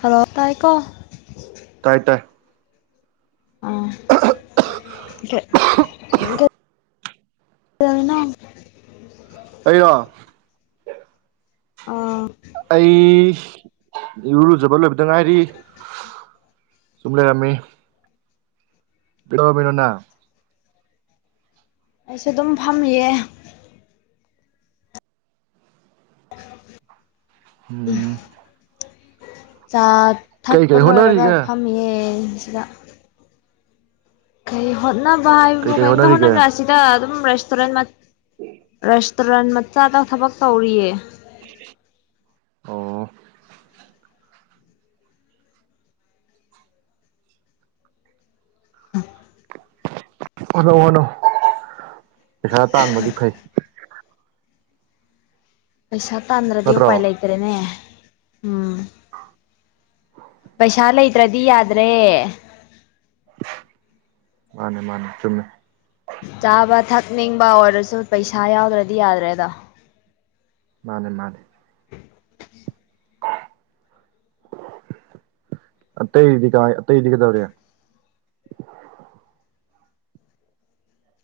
Hello ꯇꯥꯏꯀꯣ ꯇꯥꯏꯇꯔ ꯑ ꯑꯗꯨꯅ ꯑꯩꯩꯔꯣ ꯑꯥ ꯑꯩ ꯏꯔꯨꯖꯕ ꯂꯣꯏꯕꯗ ꯉꯥꯏꯔꯤ ꯆꯃ ꯂꯩꯔꯃꯤꯅꯣꯅ ꯑꯩꯁꯨ ꯑꯗꯨꯝ ꯐꯝꯌꯦ ꯎꯝ ꯆꯥꯛ ꯀꯩ ꯊꯛꯄ ꯀꯩ ꯂꯣꯏꯔꯒ ꯍꯣꯠꯅꯔꯤꯒꯦ ꯐꯝꯌꯦ ꯁꯤꯗ ꯀꯩ ꯍꯣꯠꯅꯕ ꯀꯩ ꯍꯥꯏꯕꯕꯨ ꯀꯩ ꯀꯩꯝꯇ ꯍꯣꯠꯅꯔꯤꯒꯦ ꯍꯣꯠꯅꯖꯔꯛꯑꯁꯤ ꯑꯛꯇ ꯑꯗꯨꯝ ꯔꯦꯁꯇꯨꯔꯦꯟ ꯔꯦꯁꯇꯨꯔꯦꯟ ꯃꯆꯥꯗ ꯊꯕꯛ ꯇꯧꯔꯤꯌꯦ ꯑꯣ ꯍꯅꯣ ꯑꯅꯧ ꯄꯩꯁꯥ ꯇꯥꯡꯕꯗꯤ ꯐꯩ ꯄꯩꯁꯥ ꯇꯥꯟꯗ꯭ꯔꯗꯤ ꯅꯠꯇ꯭ꯔꯣ ꯎꯄꯥꯏ ꯂꯩꯇ꯭ꯔꯦꯅꯦ ꯎꯝ ꯄꯩꯁꯥ ꯂꯩꯇ꯭ꯔꯗꯤ ꯌꯥꯗ꯭ꯔꯦ ꯃꯥꯅꯦ ꯃꯥꯅꯦ ꯆꯨꯝꯃꯦ ꯆꯥꯕ ꯊꯛꯅꯤꯡꯕ ꯑꯣꯔꯗꯔꯁꯨ ꯄꯩꯁꯥ ꯌꯥꯎꯗ꯭ꯔꯗꯤ ꯌꯥꯗ꯭ꯔꯦꯗꯣ ꯃꯥꯅꯦ ꯃꯥꯅꯦ ꯑꯇꯩꯗꯤ ꯀꯥꯏ ꯑꯇꯩꯗꯤ ꯀꯩꯗꯧꯔꯦ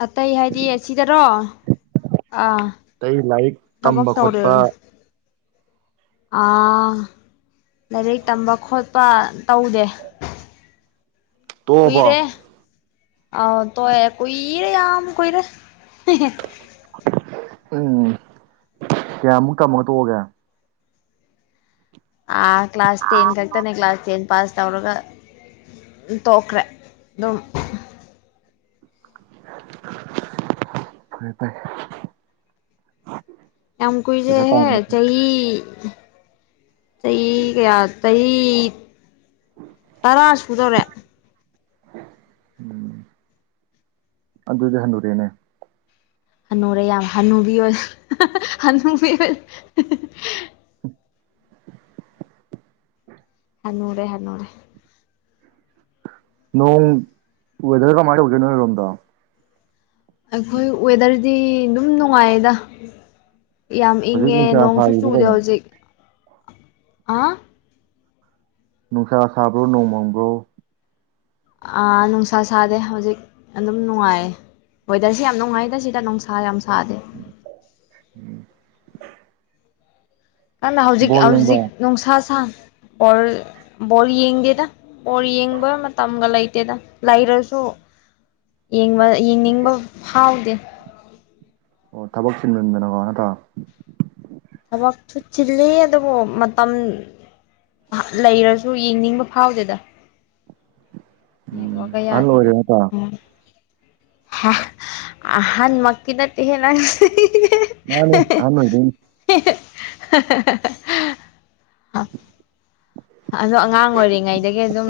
ꯑꯇꯩ ꯍꯥꯏꯗꯤ ꯑꯁꯤꯗꯔꯣ ꯑꯥ ꯑꯇꯩ ꯂꯥꯏꯔꯤꯛ ꯊꯕꯛ ꯇꯝꯕ ꯇꯧꯔꯦ ꯈꯣꯠꯄ ꯑꯥ ꯂꯥꯏꯔꯤꯛ ꯇꯝꯕ ꯈꯣꯠꯄ ꯇꯧꯗꯦ ꯇꯣꯛꯑꯕꯣ ꯀꯨꯏꯔꯦ ꯑꯥꯎ ꯇꯣꯏꯑꯦ ꯀꯨꯏꯔꯦ ꯌꯥꯝ ꯀꯨꯏꯔꯦ ꯎꯝ ꯀꯌꯥꯃꯨꯛ ꯇꯝꯃꯒ ꯇꯣꯛꯑꯒꯦ ꯑ ꯀ ꯀ꯭ꯂꯥꯁ ꯇꯦꯟ ꯀꯥꯛ ꯇꯅꯦ ꯀ ꯀ꯭ꯂꯥꯁ ꯇꯦꯟꯟ ꯄꯥꯁ ꯇꯧꯔꯒ ꯇꯣꯛꯈ꯭ꯔꯦ ꯑꯗꯨꯝ ꯍ ꯇꯥꯏ ꯌꯥꯝ ꯀꯣꯏꯁꯨꯦꯍ ꯆꯍꯤ ꯆꯍꯤ ꯆꯍꯤ ꯀꯌꯥ ꯆꯍꯤ ꯇꯔꯥ ꯁꯨꯗꯧꯔꯦ ꯎꯝ ꯑꯗꯨ ꯑꯗꯨꯗꯤ ꯍꯅꯨꯔꯦꯅꯦ ꯍꯟꯅꯨꯔꯦ ꯌꯥꯝ ꯍꯟꯅꯨꯕꯤ ꯑꯣꯏ ꯍꯅꯨꯕꯤ ꯑꯣꯏ ꯍꯅꯣꯔꯦ ꯍꯅꯣꯔꯦ ꯅꯣꯡ ꯋꯦꯗꯔ ꯀꯃꯥꯏꯅ ꯇꯧꯒꯦ ꯅꯣꯏꯔꯣꯝꯗ ꯑꯩꯈꯣꯏ ꯋꯦꯗꯔꯗꯤ ꯑꯗꯨꯝ ꯅꯨꯡꯉꯥꯏꯌꯦꯗ ꯌꯥꯝ ꯍꯧꯖꯤꯛ ꯏꯪꯉꯦ ꯅꯨꯡꯁꯥ ꯅꯣꯡꯁꯨ ꯁꯥꯔꯤꯕꯣ ꯆꯨꯗꯦ ꯀꯩꯅꯣ ꯍꯧꯖꯤꯛ ꯑ ꯅꯨꯡꯁꯥ ꯁꯕ꯭ꯔꯣ ꯅꯣꯡ ꯃꯥꯡꯕ꯭ꯔꯣ ꯅꯨꯡꯁꯥ ꯁꯥꯗꯦ ꯍꯧꯖꯤꯛ ꯑꯗꯨꯝ ꯅꯨꯡꯉꯥꯏꯌꯦ ꯋꯦꯗꯔꯁꯤ ꯌꯥꯝ ꯅꯨꯡꯉꯥꯏꯗ ꯁꯤꯗ ꯅꯨꯡꯁꯥ ꯌꯥꯝꯁꯥ ꯎꯝ ꯑꯗꯨꯅ ꯍꯧꯖꯤꯛ ꯍꯧꯖꯤꯛ ꯌꯦꯡꯕ ꯅꯨꯡꯁꯥ ꯁꯥ ꯑꯣꯔ ꯕꯣꯜ ꯌꯦꯡꯗꯦꯗ ꯕꯣꯜ ꯌꯦꯡꯕ ꯃꯇꯝꯒ ꯂꯩꯇꯦꯗ ꯂꯩꯔꯁꯨ ꯌꯦꯡꯕ ꯌꯦꯡꯅꯤꯡꯕ ꯐꯥꯎꯗꯦ ꯑꯣ ꯊꯕꯛ ꯁꯤꯤꯟꯃꯟꯗꯅꯀꯣ ꯅꯠꯇ꯭ꯔꯣ ꯊꯕꯛꯁꯨ ꯆꯤꯜꯂꯤ ꯑꯗꯨꯕꯨ ꯃꯇꯝ ꯂꯩꯔꯁꯨ ꯌꯦꯡꯅꯤꯡꯕ ꯐꯥꯎꯗꯦꯗ ꯃ ꯋꯥ ꯎꯝ ꯀ ꯑꯍꯟ ꯌꯥꯗ ꯑꯣꯏꯔꯦ ꯅꯠꯇ꯭ꯔꯥ ꯍꯥ ꯑꯍꯥꯟ ꯃ ꯀꯗꯠꯇ ꯍ ꯂꯪ ꯅꯥꯟꯦ ꯑꯃꯒ [unintelligible] ꯑꯗꯣ ꯑꯉꯥꯡ ꯑꯣꯏꯔꯤꯉꯩꯗꯒꯤ ꯑꯗꯨꯝ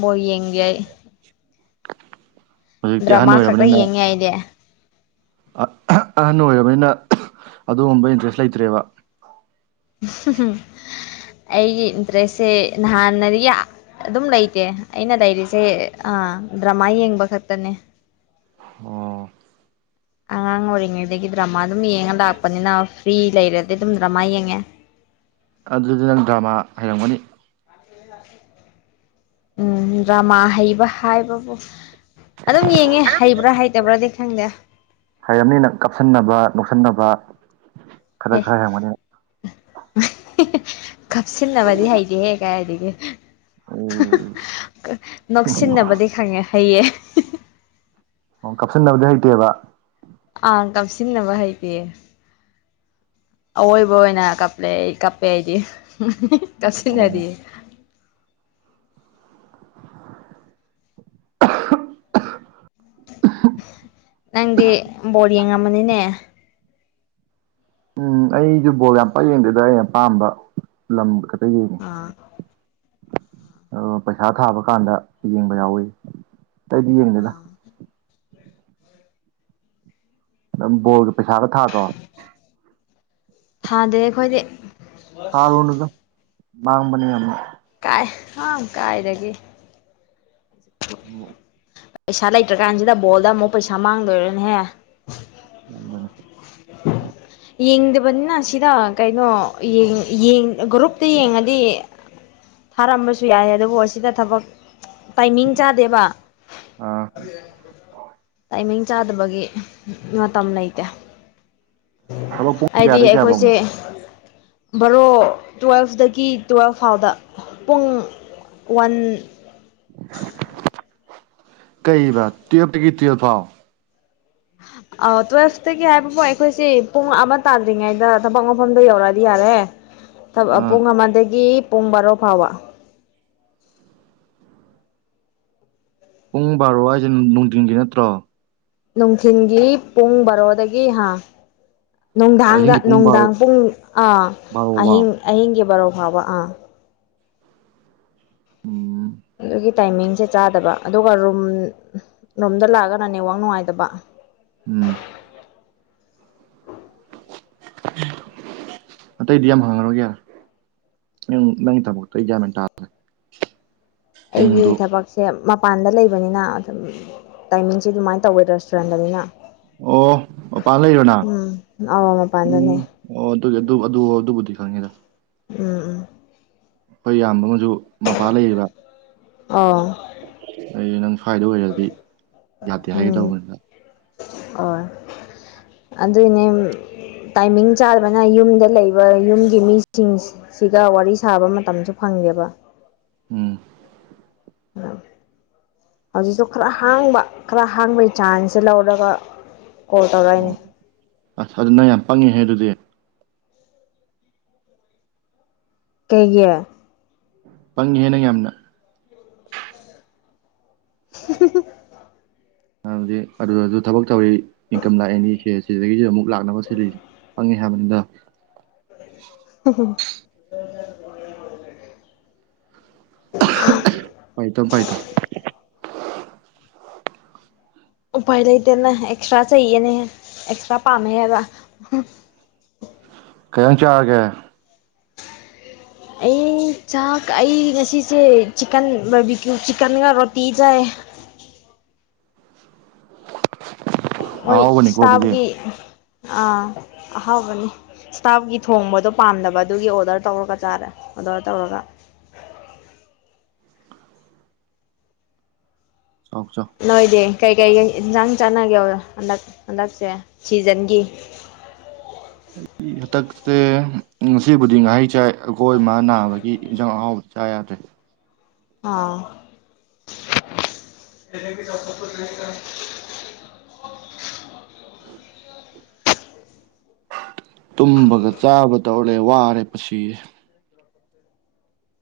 ꯕꯧ ꯌꯦꯡꯒꯦ ꯑꯩ ꯍꯧꯖꯤꯛꯇꯤ ꯑꯍꯟ ꯑꯣꯏꯔꯕꯅꯤꯅ ꯥꯏꯗꯦ ꯑꯍꯟ ꯑꯣꯏꯔꯕꯅꯤꯅ ꯑꯗꯨꯒꯨꯝꯕ ꯏꯟꯇ꯭ꯔꯦꯁ ꯂꯩꯇ꯭ꯔꯦꯕ ꯑꯩꯒꯤ ꯏꯟꯇꯔꯦꯁꯁꯦ ꯅꯍꯥꯟꯅ ꯑꯗꯨꯝ ꯂꯩꯇꯦ ꯑꯩꯅ ꯗꯥꯏꯔꯤꯁꯦ ꯗ꯭ꯔꯃꯥ ꯌꯦꯡꯕ ꯈꯛꯇꯅꯦ ꯑꯣ ꯑꯉꯥꯡ ꯑꯣꯏꯔꯤꯉꯩꯗꯒꯤ ꯗ꯭ꯔꯃꯥ ꯑꯗꯨꯝ ꯌꯦꯡꯉ ꯂꯥꯛꯄꯅꯤꯅ ꯐ꯭ꯔꯤ ꯂꯩꯔꯗꯤ ꯑꯗꯨꯝ ꯗ꯭ꯔꯃꯥ ꯌꯦꯡꯉꯦ ꯑꯗꯨꯗꯤ ꯅꯪ ꯗ꯭ꯔꯃꯥ ꯍꯩꯔꯝꯒꯅꯤ ꯍ ꯍꯥꯏ ꯎꯝ ꯗ꯭ꯔꯃꯥ ꯍꯩꯕ ꯍꯥꯏꯕꯕꯨ ꯑꯗꯨꯝ ꯌꯦꯡꯉꯦ ꯍꯩꯕ꯭ꯔꯥ ꯍꯩꯇꯕ꯭ꯔꯥꯗꯤ ꯈꯪꯗꯦ ꯍꯩꯔꯝꯅꯤ ꯅꯪ ꯀꯥꯞꯁꯟꯅꯕ ꯅꯣꯛꯁꯟꯅꯕ ꯈꯔ ꯍꯦ ꯈꯔ ꯍꯦꯟꯒꯅꯤ ꯀꯥꯞꯁꯤꯟꯅꯕꯗꯤ ꯍꯩꯇꯦꯍꯦ ꯀꯥꯏꯗꯒꯤ꯫ ꯎꯝ꯫ ꯅꯣꯛꯁꯤꯟꯅꯕꯗꯤ ꯈꯪꯉꯦ ꯍꯩꯌꯦ꯫ ꯀꯞꯁꯤꯟꯅꯕꯗꯤ ꯍꯩꯇꯦꯕ꯫ ꯑꯥ ꯀꯞꯁꯤꯟꯅꯕ ꯍꯩꯇꯦ꯫ ꯑꯋꯣꯏꯕ ꯑꯣꯏꯅ ꯀꯞꯂꯦ ꯑꯩ ꯀꯞꯄꯦ ꯑꯩꯗꯤ ꯑꯣ ꯀꯞꯁꯤꯟꯅꯗꯤ꯫ ꯅꯪꯗꯤ ꯕꯣꯔ ꯌꯦꯡꯉꯝꯃꯅꯤꯅꯦ꯫ ꯎꯝ ꯑꯩꯁꯨ ꯕꯣꯜ ꯌꯥꯝ ꯄꯛ ꯌꯦꯡꯗꯦꯗ ꯑꯩꯅ ꯄꯥꯝꯕ ꯂꯝ ꯈꯛꯇ ꯌꯦꯡꯉꯦ ꯑꯥ ꯄꯩꯁꯥ ꯊꯥꯕ ꯀꯥꯟꯗ ꯌꯦꯡꯕ ꯌꯥꯎꯋꯤ ꯑꯩꯇꯩꯗꯤ ꯌꯦꯡꯗꯦꯅ ꯑꯥ ꯅꯪ ꯕꯣꯜꯒ ꯄꯩꯁꯥꯒ ꯊꯥꯗ꯭ꯔꯣ ꯊꯗ ꯑꯩꯈꯣꯏꯗꯤ ꯍꯥꯔꯅꯗ ꯃꯥꯥꯡꯃꯅꯤꯃ ꯀꯥꯏ ꯑ ꯀꯥꯏꯗꯒꯤ ꯑꯃ ꯄꯩꯁꯥ ꯂꯩꯇ꯭ꯔꯀꯥꯟꯁꯤꯗ ꯕꯣꯜꯗ ꯑꯃꯨꯛ ꯄꯩꯁꯥ ꯃꯥꯡꯗꯣꯏꯔꯅꯦꯍꯦ [unintelligible] [unintelligible] ꯌꯦꯡꯗꯕꯅꯤꯅ ꯁꯤꯗ ꯀꯩꯅꯣ ꯌꯦꯡ ꯌꯦꯡ ꯒ꯭ꯔꯨꯞꯇ ꯌꯦꯡꯉꯗꯤ꯫ ꯊꯥꯔꯝꯕꯁꯨ ꯌꯥꯏ ꯑꯗꯨꯕꯨ ꯑꯁꯤꯗ ꯊꯕꯛ ꯇꯥꯏꯃꯤꯡ ꯆꯥꯗꯦꯕ꯫ ꯑꯥ꯫ ꯇꯥꯏꯃꯤꯡ ꯆꯥꯗꯕꯒꯤ ꯃꯇꯝ ꯂꯩꯇꯦ꯫ ꯊꯕꯛ ꯄꯨꯡ ꯍꯥꯏꯗꯤ ꯀꯌꯥꯗꯩ ꯀꯌꯥꯐꯧꯅꯣ ꯑꯩꯈꯣꯏꯁꯦ꯫ ꯕꯔꯣ ꯇꯨꯋꯦꯜꯐꯇꯒꯤ ꯇꯨꯋꯦꯜꯐ ꯐꯥꯎꯗ ꯄꯨꯡ ꯋꯥꯟ꯫ ꯀꯩꯕ ꯇꯨꯌꯦꯜꯐ ꯇꯥꯒꯤ ꯇꯨꯌꯦꯜꯐ ꯐꯥꯎ꯫ ꯍ꯫ ꯇꯨꯌꯦꯜꯐꯇꯒꯤ ꯍꯥꯏꯕꯕꯨ ꯑꯩꯈꯣꯏꯁꯤ ꯄꯨꯡ ꯑꯃ ꯇꯥꯗ꯭ꯔꯤꯉꯩꯗ ꯊꯕꯛ ꯃꯐꯝꯗ ꯌꯧꯔꯛꯑꯗꯤ ꯌꯥꯔꯦ꯫ ꯊꯕꯛ ꯑꯥ ꯄꯨꯡ ꯑꯃꯗꯒꯤ ꯄꯨꯡ ꯕꯥꯔꯣ ꯐꯥꯎꯕ꯫ ꯄꯨꯡ ꯕꯥꯔꯣ ꯍꯥꯏꯁꯦ ꯅꯨꯡꯊꯤꯟꯒꯤ ꯅꯠꯇ꯭ꯔꯣ꯫ ꯅꯨꯡꯊꯤꯟꯒꯤ ꯄꯨꯡ ꯕꯥꯔꯣꯗꯒꯤ ꯍꯥ꯫ ꯅꯨꯡꯗꯥꯡꯗ ꯑꯍꯤꯡꯒꯤ ꯄꯨꯡ ꯕꯥꯔꯣ ꯅꯨꯡꯗꯥꯡ ꯄꯨꯡ ꯑꯥ ꯕꯥꯔꯣꯕꯥꯎ ꯑꯍꯤꯡ ꯑꯍꯤꯡꯒꯤ ꯕꯥꯔꯣ ꯐꯥꯎꯕ ꯑꯥ꯫ ꯎꯝ꯫ ꯒꯤ ꯇꯥꯏꯃꯤꯡꯁꯦ ꯆꯥꯗꯕ ꯑꯗꯨꯒ ꯔꯨꯝ ꯔꯨꯝꯗ ꯂꯥꯛꯑꯒꯅ ꯅꯦꯠꯋꯥꯛ ꯅꯨꯡꯉꯥꯏꯇꯕ꯫ ꯎꯝ꯫ ꯑꯇꯩꯗꯤ ꯌꯥꯝ ꯍꯪꯉꯔꯣꯏꯒꯦ ꯅꯪ ꯅꯪꯒꯤ ꯊꯕꯛꯇꯣ ꯑꯩ ꯒꯌ꯭ꯥꯟꯃꯦꯟ ꯇꯥ꯫ ꯑꯩꯒꯤ ꯊꯕꯛꯁꯦ꯫ ꯁꯦ ꯃꯄꯥꯟꯗ ꯂꯩꯕꯅꯤꯅ ꯇꯥꯏꯃꯤꯡꯁꯦ ꯑꯗꯨꯃꯥꯏꯅ ꯇꯧꯋꯦ ꯔꯦꯁꯇꯨꯔꯦꯟꯗꯅꯤꯅ꯫ ꯑꯣ ꯃꯄꯥꯟ ꯂꯩꯔꯦꯔꯣ ꯅꯪ ꯎꯝ ꯑꯧ ꯎꯝ꯫ ꯃꯄꯥꯟꯗꯅꯦ ꯑꯣ ꯑꯗꯨꯒꯤ ꯑꯗꯨ ꯑꯗꯨ ꯑꯗꯨꯕꯨꯗꯤ ꯈꯪꯉꯤꯗ꯫ ꯎꯝ ꯎꯝ꯫ ꯍꯈꯣꯏ ꯏꯌꯥꯝꯕ ꯑꯃꯁꯨ ꯃꯄꯥꯜ ꯂꯩꯔꯤꯕ꯫ ꯑꯣ꯫ ꯑꯩ ꯅꯪ꯫ ꯁ꯭ꯋꯥꯏꯗ ꯑꯣꯏꯔꯗꯤ ꯌꯥꯗꯦ ꯍꯥꯏꯒꯦ ꯎꯝ ꯇꯧꯕꯅꯤꯗ ꯑꯣ꯫ ꯑꯗꯨꯅꯦ꯫ ꯇꯥꯏꯃꯤꯡ ꯆꯥꯕꯅ ꯌꯨꯝꯗ ꯂꯩꯕ ꯌꯨꯝꯒꯤ ꯃꯤꯁꯤꯡꯁ꯫ ꯁꯤꯒ ꯋꯥꯔꯤ ꯁꯥꯕ ꯃꯇꯝꯁꯨ ꯐꯪꯉꯦꯕ꯫ ꯎꯝ꯫ ꯎꯝ꯫ ꯍꯧꯖꯤꯛꯁꯨ ꯈꯔ ꯍꯥꯡꯕ ꯈꯔ ꯍꯥꯡꯕꯒꯤ ꯆꯥꯟꯁꯁꯦ ꯂꯧꯔꯒ ꯀꯣꯜ ꯇꯧꯔꯛꯏꯅꯦ꯫ ꯑꯣ ꯑꯁ ꯑꯗꯨ ꯅ ꯌꯥꯝ ꯄꯪꯉꯦꯍꯦ ꯑꯗꯨꯗꯤ꯫ ꯀꯩꯒꯤ꯫ ꯄꯪꯉꯤꯦ ꯅꯪ ꯌꯥꯝꯅ [inaudible] ꯗꯤ ꯑꯗꯨꯗ ꯑꯗꯨ ꯊꯕꯛ ꯇꯧꯋꯔꯤ ꯏꯟꯀꯝ ꯂꯥꯛꯑꯅꯤ ꯁꯦꯁ ꯁꯤꯗꯒꯤꯁꯨ ꯑꯃꯨꯛ ꯂꯥꯛꯅꯕ ꯁꯤꯜꯂꯤꯁꯦ ꯐꯪꯉꯦ ꯍꯥꯏꯕꯅꯤꯗ ꯍ ꯍ ꯄꯥꯏꯇꯣ ꯄꯥꯏꯇꯣ ꯎꯄꯥꯏ ꯂꯩꯇꯦꯅ ꯑꯦꯛꯁꯇ꯭ꯔꯥ ꯆꯩꯌꯦꯅꯦ ꯑꯦꯛꯁꯇ꯭ꯔꯥ ꯄꯥꯝꯃꯦ ꯍꯥꯏꯕ꯫ ꯎꯝ꯫ ꯀꯩꯖꯡ ꯆꯥꯔꯒꯦ꯫ ꯑꯩ ꯆꯥꯛ ꯑꯩ ꯉꯁꯤꯁꯦ ꯆꯤꯛꯀꯟ ꯕꯔꯕꯤꯀ꯭ꯌꯨꯨ ꯆꯤꯛꯀꯟꯒ ꯔꯣꯇꯤ ꯆꯥꯏ꯫ ꯃꯣꯏ ꯑꯍꯥꯎꯕꯅꯤꯀꯣ ꯑꯗꯨꯗꯤ ꯏꯁꯇꯥꯐꯀꯤ ꯑꯥ ꯑꯍꯥꯎꯕꯅꯤ꯫ ꯏꯁꯇꯥꯞꯀꯤ ꯊꯣꯡꯕꯗꯣ ꯄꯥꯝꯗꯕ ꯑꯗꯨꯒꯤ ꯑꯣꯔꯗꯔ ꯇꯧꯔꯒ ꯆꯥꯔꯦ ꯑꯣꯔꯗꯔ ꯇꯧꯔꯒ꯫ ꯆꯥꯎ ꯆꯥꯎ꯫ ꯅꯣꯏꯗꯤ ꯀꯩꯀꯩ ꯏꯟꯁꯥꯡ ꯆꯥꯟꯅꯒꯦ ꯍꯟꯗꯛ ꯍꯟꯗꯛꯁꯦ ꯁꯤꯖꯟꯒꯤ꯫ ꯑꯩ ꯍꯇꯛꯁꯦ ꯉꯁꯤꯕꯨꯗꯤ ꯉꯍꯩ ꯆꯥꯏ ꯑꯩꯈꯣꯏ ꯏꯃ ꯅꯥꯕꯒꯤ ꯒꯤ ꯏꯟꯖꯥꯡ ꯑꯍꯥꯎꯕ ꯆꯥ ꯌꯥꯗ꯭ꯔꯦ ꯑ ꯇꯨꯝꯕꯒ ꯆꯥꯕ ꯇꯧꯔꯦ ꯋꯥꯔꯦ ꯄꯨꯁꯤ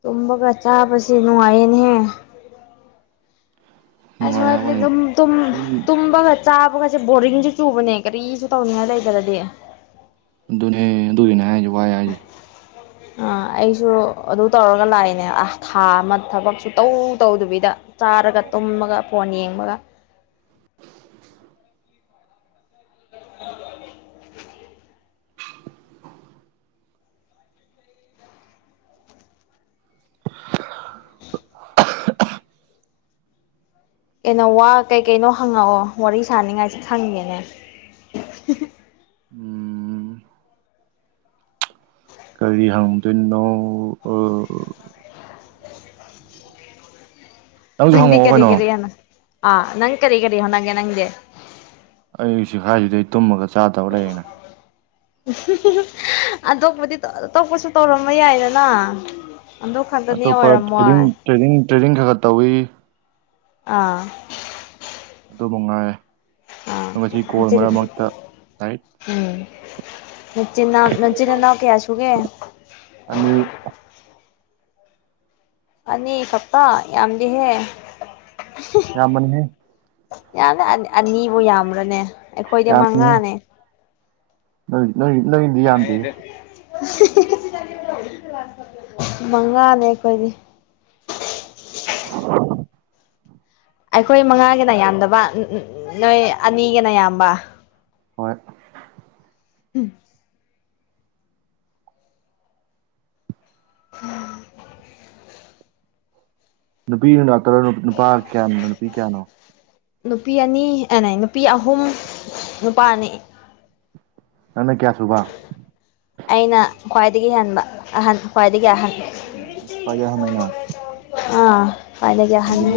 ꯇꯨꯝꯃꯒ ꯆꯥꯕꯁꯤꯦ ꯅꯨꯡꯉꯥꯏꯌꯦꯅꯍꯦ ꯅꯨꯡꯉꯥꯏ ꯑꯁꯨꯃꯗꯤ ꯍꯥꯏꯕꯋꯥꯅꯤ ꯑꯗꯨꯝ ꯇꯝ ꯁꯨꯝ ꯇꯝꯕꯠ ꯆꯥꯕꯒꯩꯁꯦ ꯕꯣꯔꯤꯡꯁꯨ ꯆꯨꯕꯅꯦ ꯀꯔꯤꯁꯨ ꯇꯧꯅꯤꯡꯉꯥꯏ ꯂꯩꯗ꯭ꯔꯗꯤ ꯑꯗꯨꯅꯦ ꯑꯗꯨꯒꯤꯅꯦ ꯍꯥꯏꯁꯦ ꯋꯥꯏ ꯍꯥꯏꯁꯦ ꯎꯝ ꯑꯥ ꯑꯩꯁꯨ ꯑꯗꯨ ꯇꯧꯔꯒ ꯂꯥꯛꯏꯅꯦ ꯑ ꯊꯥ ꯑꯃ ꯊꯕꯛꯁꯨ ꯇꯧ ꯇꯧꯗꯕꯤꯗ ꯆꯥꯔꯒ ꯇꯨꯝꯃꯒ ꯐꯣꯟ ꯌꯦꯡꯕꯒ [inaudible] [inaudible] ꯀꯩꯅꯣ ꯋꯥ ꯀꯩ ꯀꯩꯅꯣ ꯍꯪꯉꯛꯑꯣ ꯋꯥꯔꯤ ꯁꯥꯅꯤꯡꯉꯥꯏꯁꯦ ꯈꯪꯉꯦꯅꯦ ꯎꯝ ꯀꯔꯤ ꯍꯪꯗꯣꯏꯅꯣ ꯅꯪꯁꯨ ꯅꯪꯗꯤ ꯍꯪꯉꯛꯑꯣ ꯀꯔꯤ ꯀꯩꯅꯣ ꯀꯔꯤ ꯍꯥꯏꯅ ꯑ ꯅꯪ ꯀꯔꯤ ꯀꯔꯤꯣ ꯅꯒꯦ ꯅꯪꯗꯦ ꯑꯩ ꯍꯧꯁꯤꯛꯈꯥꯏꯁꯤꯗꯩ ꯇꯨꯝꯃꯒ ꯆꯥꯗꯕ ꯂꯩꯌꯦꯦꯅ ꯑꯇꯣꯞꯄꯗꯤ ꯑꯇꯣꯞꯄꯁꯨ ꯇꯧꯔꯝꯕ ꯌꯥꯏꯗꯅ ꯑꯗꯨ ꯈꯥꯟꯛꯇꯅꯤ ꯑꯣꯏꯔꯝꯃꯣꯏ ꯇ꯭ꯔꯦꯅꯤꯡ ꯇ꯭ꯔꯦꯅꯤꯡ ꯈꯔ ꯈꯔ ꯇꯧꯏꯤ ꯑꯥ ꯑꯗꯨꯕꯨꯉꯥꯏ ꯑꯥ [unintelligible] ꯂꯥꯏꯔꯤꯛ ꯎꯝ ꯅꯆꯤꯟꯅꯥꯎ ꯅꯆꯤꯟꯅꯅꯥꯎ ꯀꯌꯥ ꯁꯨꯒꯦ ꯑꯅꯤ ꯑꯅꯤ ꯈꯛꯇ ꯌꯥꯝꯗꯦꯍꯦ ꯌꯥꯝꯃꯅꯤꯍꯦ ꯌꯥꯝꯅꯤ ꯑꯅꯤ ꯑꯅꯤꯕꯨ ꯌꯥꯝꯕ꯭ꯔꯅꯦ ꯑꯩꯈꯣꯏꯗꯤ ꯌꯥꯝꯃꯤꯍꯦ ꯃꯉꯥꯅꯦ ꯅꯣꯏ ꯅꯣꯏ ꯅꯣꯏ ꯃꯉꯥꯅꯦ ꯑꯩꯈꯣꯏꯗꯤ [inaudible] ꯑꯩꯈꯣꯏ ꯃꯉꯥꯒꯤꯅ ꯌꯥꯝꯗꯕ ꯅꯣꯏ ꯑꯅꯤꯒꯤꯅ ꯌꯥꯝꯕ ꯍꯣꯏ ꯍꯝ ꯎꯝ ꯅꯨꯄꯤꯅ ꯅꯥꯛꯇ꯭ꯔꯣ ꯅꯨꯄꯥ ꯀꯌꯥꯅꯣ ꯅꯨꯄꯤ ꯀꯌꯥꯅꯣ ꯅꯨꯄꯤ ꯑꯅꯤ ꯑꯦꯅꯩ ꯅꯨꯄꯤ ꯑꯍꯨꯝ ꯅꯨꯄꯥ ꯑꯅꯤ ꯅꯪꯅ ꯀꯌꯥ ꯁꯨꯕ ꯑꯩꯅ ꯈ꯭ꯋꯥꯏꯗꯒꯤ ꯍꯟꯕ ꯑꯍꯟ ꯈ꯭ꯋꯥꯏꯗꯒꯤ ꯑꯍꯟ ꯑꯣ ꯈꯋꯥꯏꯗꯩ ꯑꯍꯟ ꯅꯪꯅ ꯑꯥ ꯐꯥꯏꯗꯒꯤ ꯑꯍꯟꯅꯦ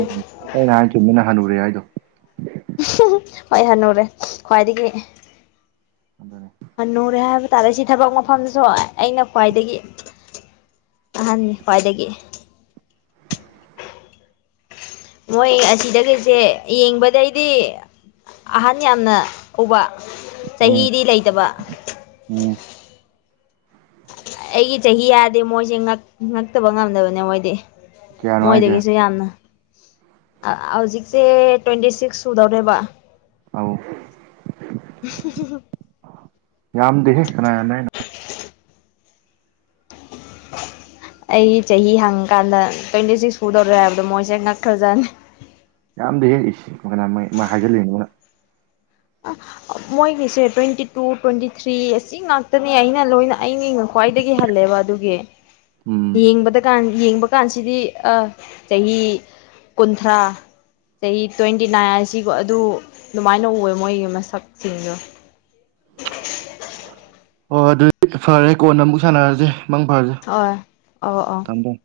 ꯑꯩꯩꯅ ꯍꯥꯏ ꯆꯨꯝꯃꯤ ꯅꯪ ꯍꯟꯔꯨꯔꯦ ꯍꯥꯏꯗꯣ ꯍꯣꯏ ꯍꯅꯨꯔꯦ ꯈ꯭ꯋꯥꯏꯗꯒꯤ ꯑꯗꯨꯅꯦ ꯍꯟꯅꯨꯔꯦ ꯍꯥꯏꯕ ꯇꯥꯔꯦ ꯁꯤ ꯊꯕꯛ ꯃꯐꯝꯗꯁꯨ ꯑꯩꯅ ꯈ꯭ꯋꯥꯏꯗꯒꯤ ꯑꯍꯟꯅꯤ ꯈ꯭ꯋꯥꯏꯗꯒꯤ ꯃꯣꯏ ꯑꯁꯤꯗꯒꯤꯁꯦ ꯌꯦꯡꯕꯗꯩꯗꯤ ꯑꯍꯟ ꯌꯥꯝꯅ ꯎꯕ ꯎꯝ ꯆꯍꯤꯗꯤ ꯂꯩꯇꯕ ꯎꯝ ꯑꯩꯒꯤ ꯆꯍꯤ ꯌꯥꯗꯦ ꯃꯣꯏꯁꯦ ꯉꯛ ꯉꯛꯇꯕ ꯉꯝꯗꯕꯅꯦ ꯃꯣꯏꯗꯤ ꯀꯌꯥꯅꯣ ꯍꯥꯏꯁꯦ ꯃꯣꯏꯗꯒꯤꯁꯨ ꯌꯥꯝꯅ ꯑ ꯍꯧꯖꯤꯛꯁꯦ ꯇ꯭ꯋꯦꯟꯇꯤ ꯁꯤꯛꯁ ꯁꯨꯗꯧꯔꯦꯕ ꯑꯥꯎ ꯎ [unintelligible] ꯌꯥꯝꯗꯦꯍꯦ ꯀꯅꯥꯅ ꯍꯥꯏꯅꯣ ꯑꯩ ꯆꯍꯤ ꯍꯪꯀꯥꯟꯗ ꯇ꯭ꯋꯦꯟꯇꯤ ꯁꯤꯛꯁ ꯁꯨꯗꯧꯔꯦ ꯍꯥꯏꯕꯗꯣ ꯃꯣꯏꯁꯦ ꯉꯛꯈ꯭ꯔꯖꯥꯠꯅꯤ ꯌꯥꯝꯗꯦꯍꯦ ꯏꯁ ꯀꯅꯥꯅ ꯃꯣꯏ ꯃꯣꯏꯍꯥꯢꯖꯤꯟꯂꯤꯅꯤ ꯃꯣꯏꯅ ꯑꯥ ꯃꯣꯏꯒꯤꯁꯦ ꯇ꯭ꯋꯦꯟꯇꯤ ꯇꯨ ꯇ꯭ꯋꯦꯟꯇꯤ ꯊ꯭ꯔꯤ ꯑꯁꯤ ꯉꯥꯛꯇꯅꯦ ꯑꯩꯅ ꯂꯣꯏꯅ ꯑꯩꯅꯤꯡ ꯈ꯭ꯋꯥꯏꯗꯒꯤ ꯍꯜꯂꯦꯕ ꯑꯗꯨꯒꯤ ꯎꯝ ꯌꯦꯡꯕꯗ ꯀꯥꯟ ꯌꯦꯡꯕ ꯀꯥꯟꯁꯤꯗꯤ ꯑ ꯆꯍꯤ ꯀꯨꯟꯊ꯭ꯔꯥ ꯆꯍꯤ ꯇ꯭ꯋꯦꯟꯇꯤ ꯅꯥꯏꯟ ꯑꯁꯤꯀꯣ ꯑꯗꯨ ꯑꯗꯨꯃꯥꯏꯅ ꯎꯑꯦ ꯃꯣꯏꯒꯤ ꯃꯁꯛꯁꯤꯡꯗꯣ ꯍꯣꯏ ꯑꯗꯨꯗꯤ ꯐꯔꯦ ꯀꯣꯟꯅ ꯑꯃꯨꯛ ꯁꯥꯟꯅꯔꯁꯦ ꯃꯪ ꯐꯔꯁꯦ ꯑꯣꯏ ꯑꯧ ꯑꯧ ꯊꯝꯕꯣ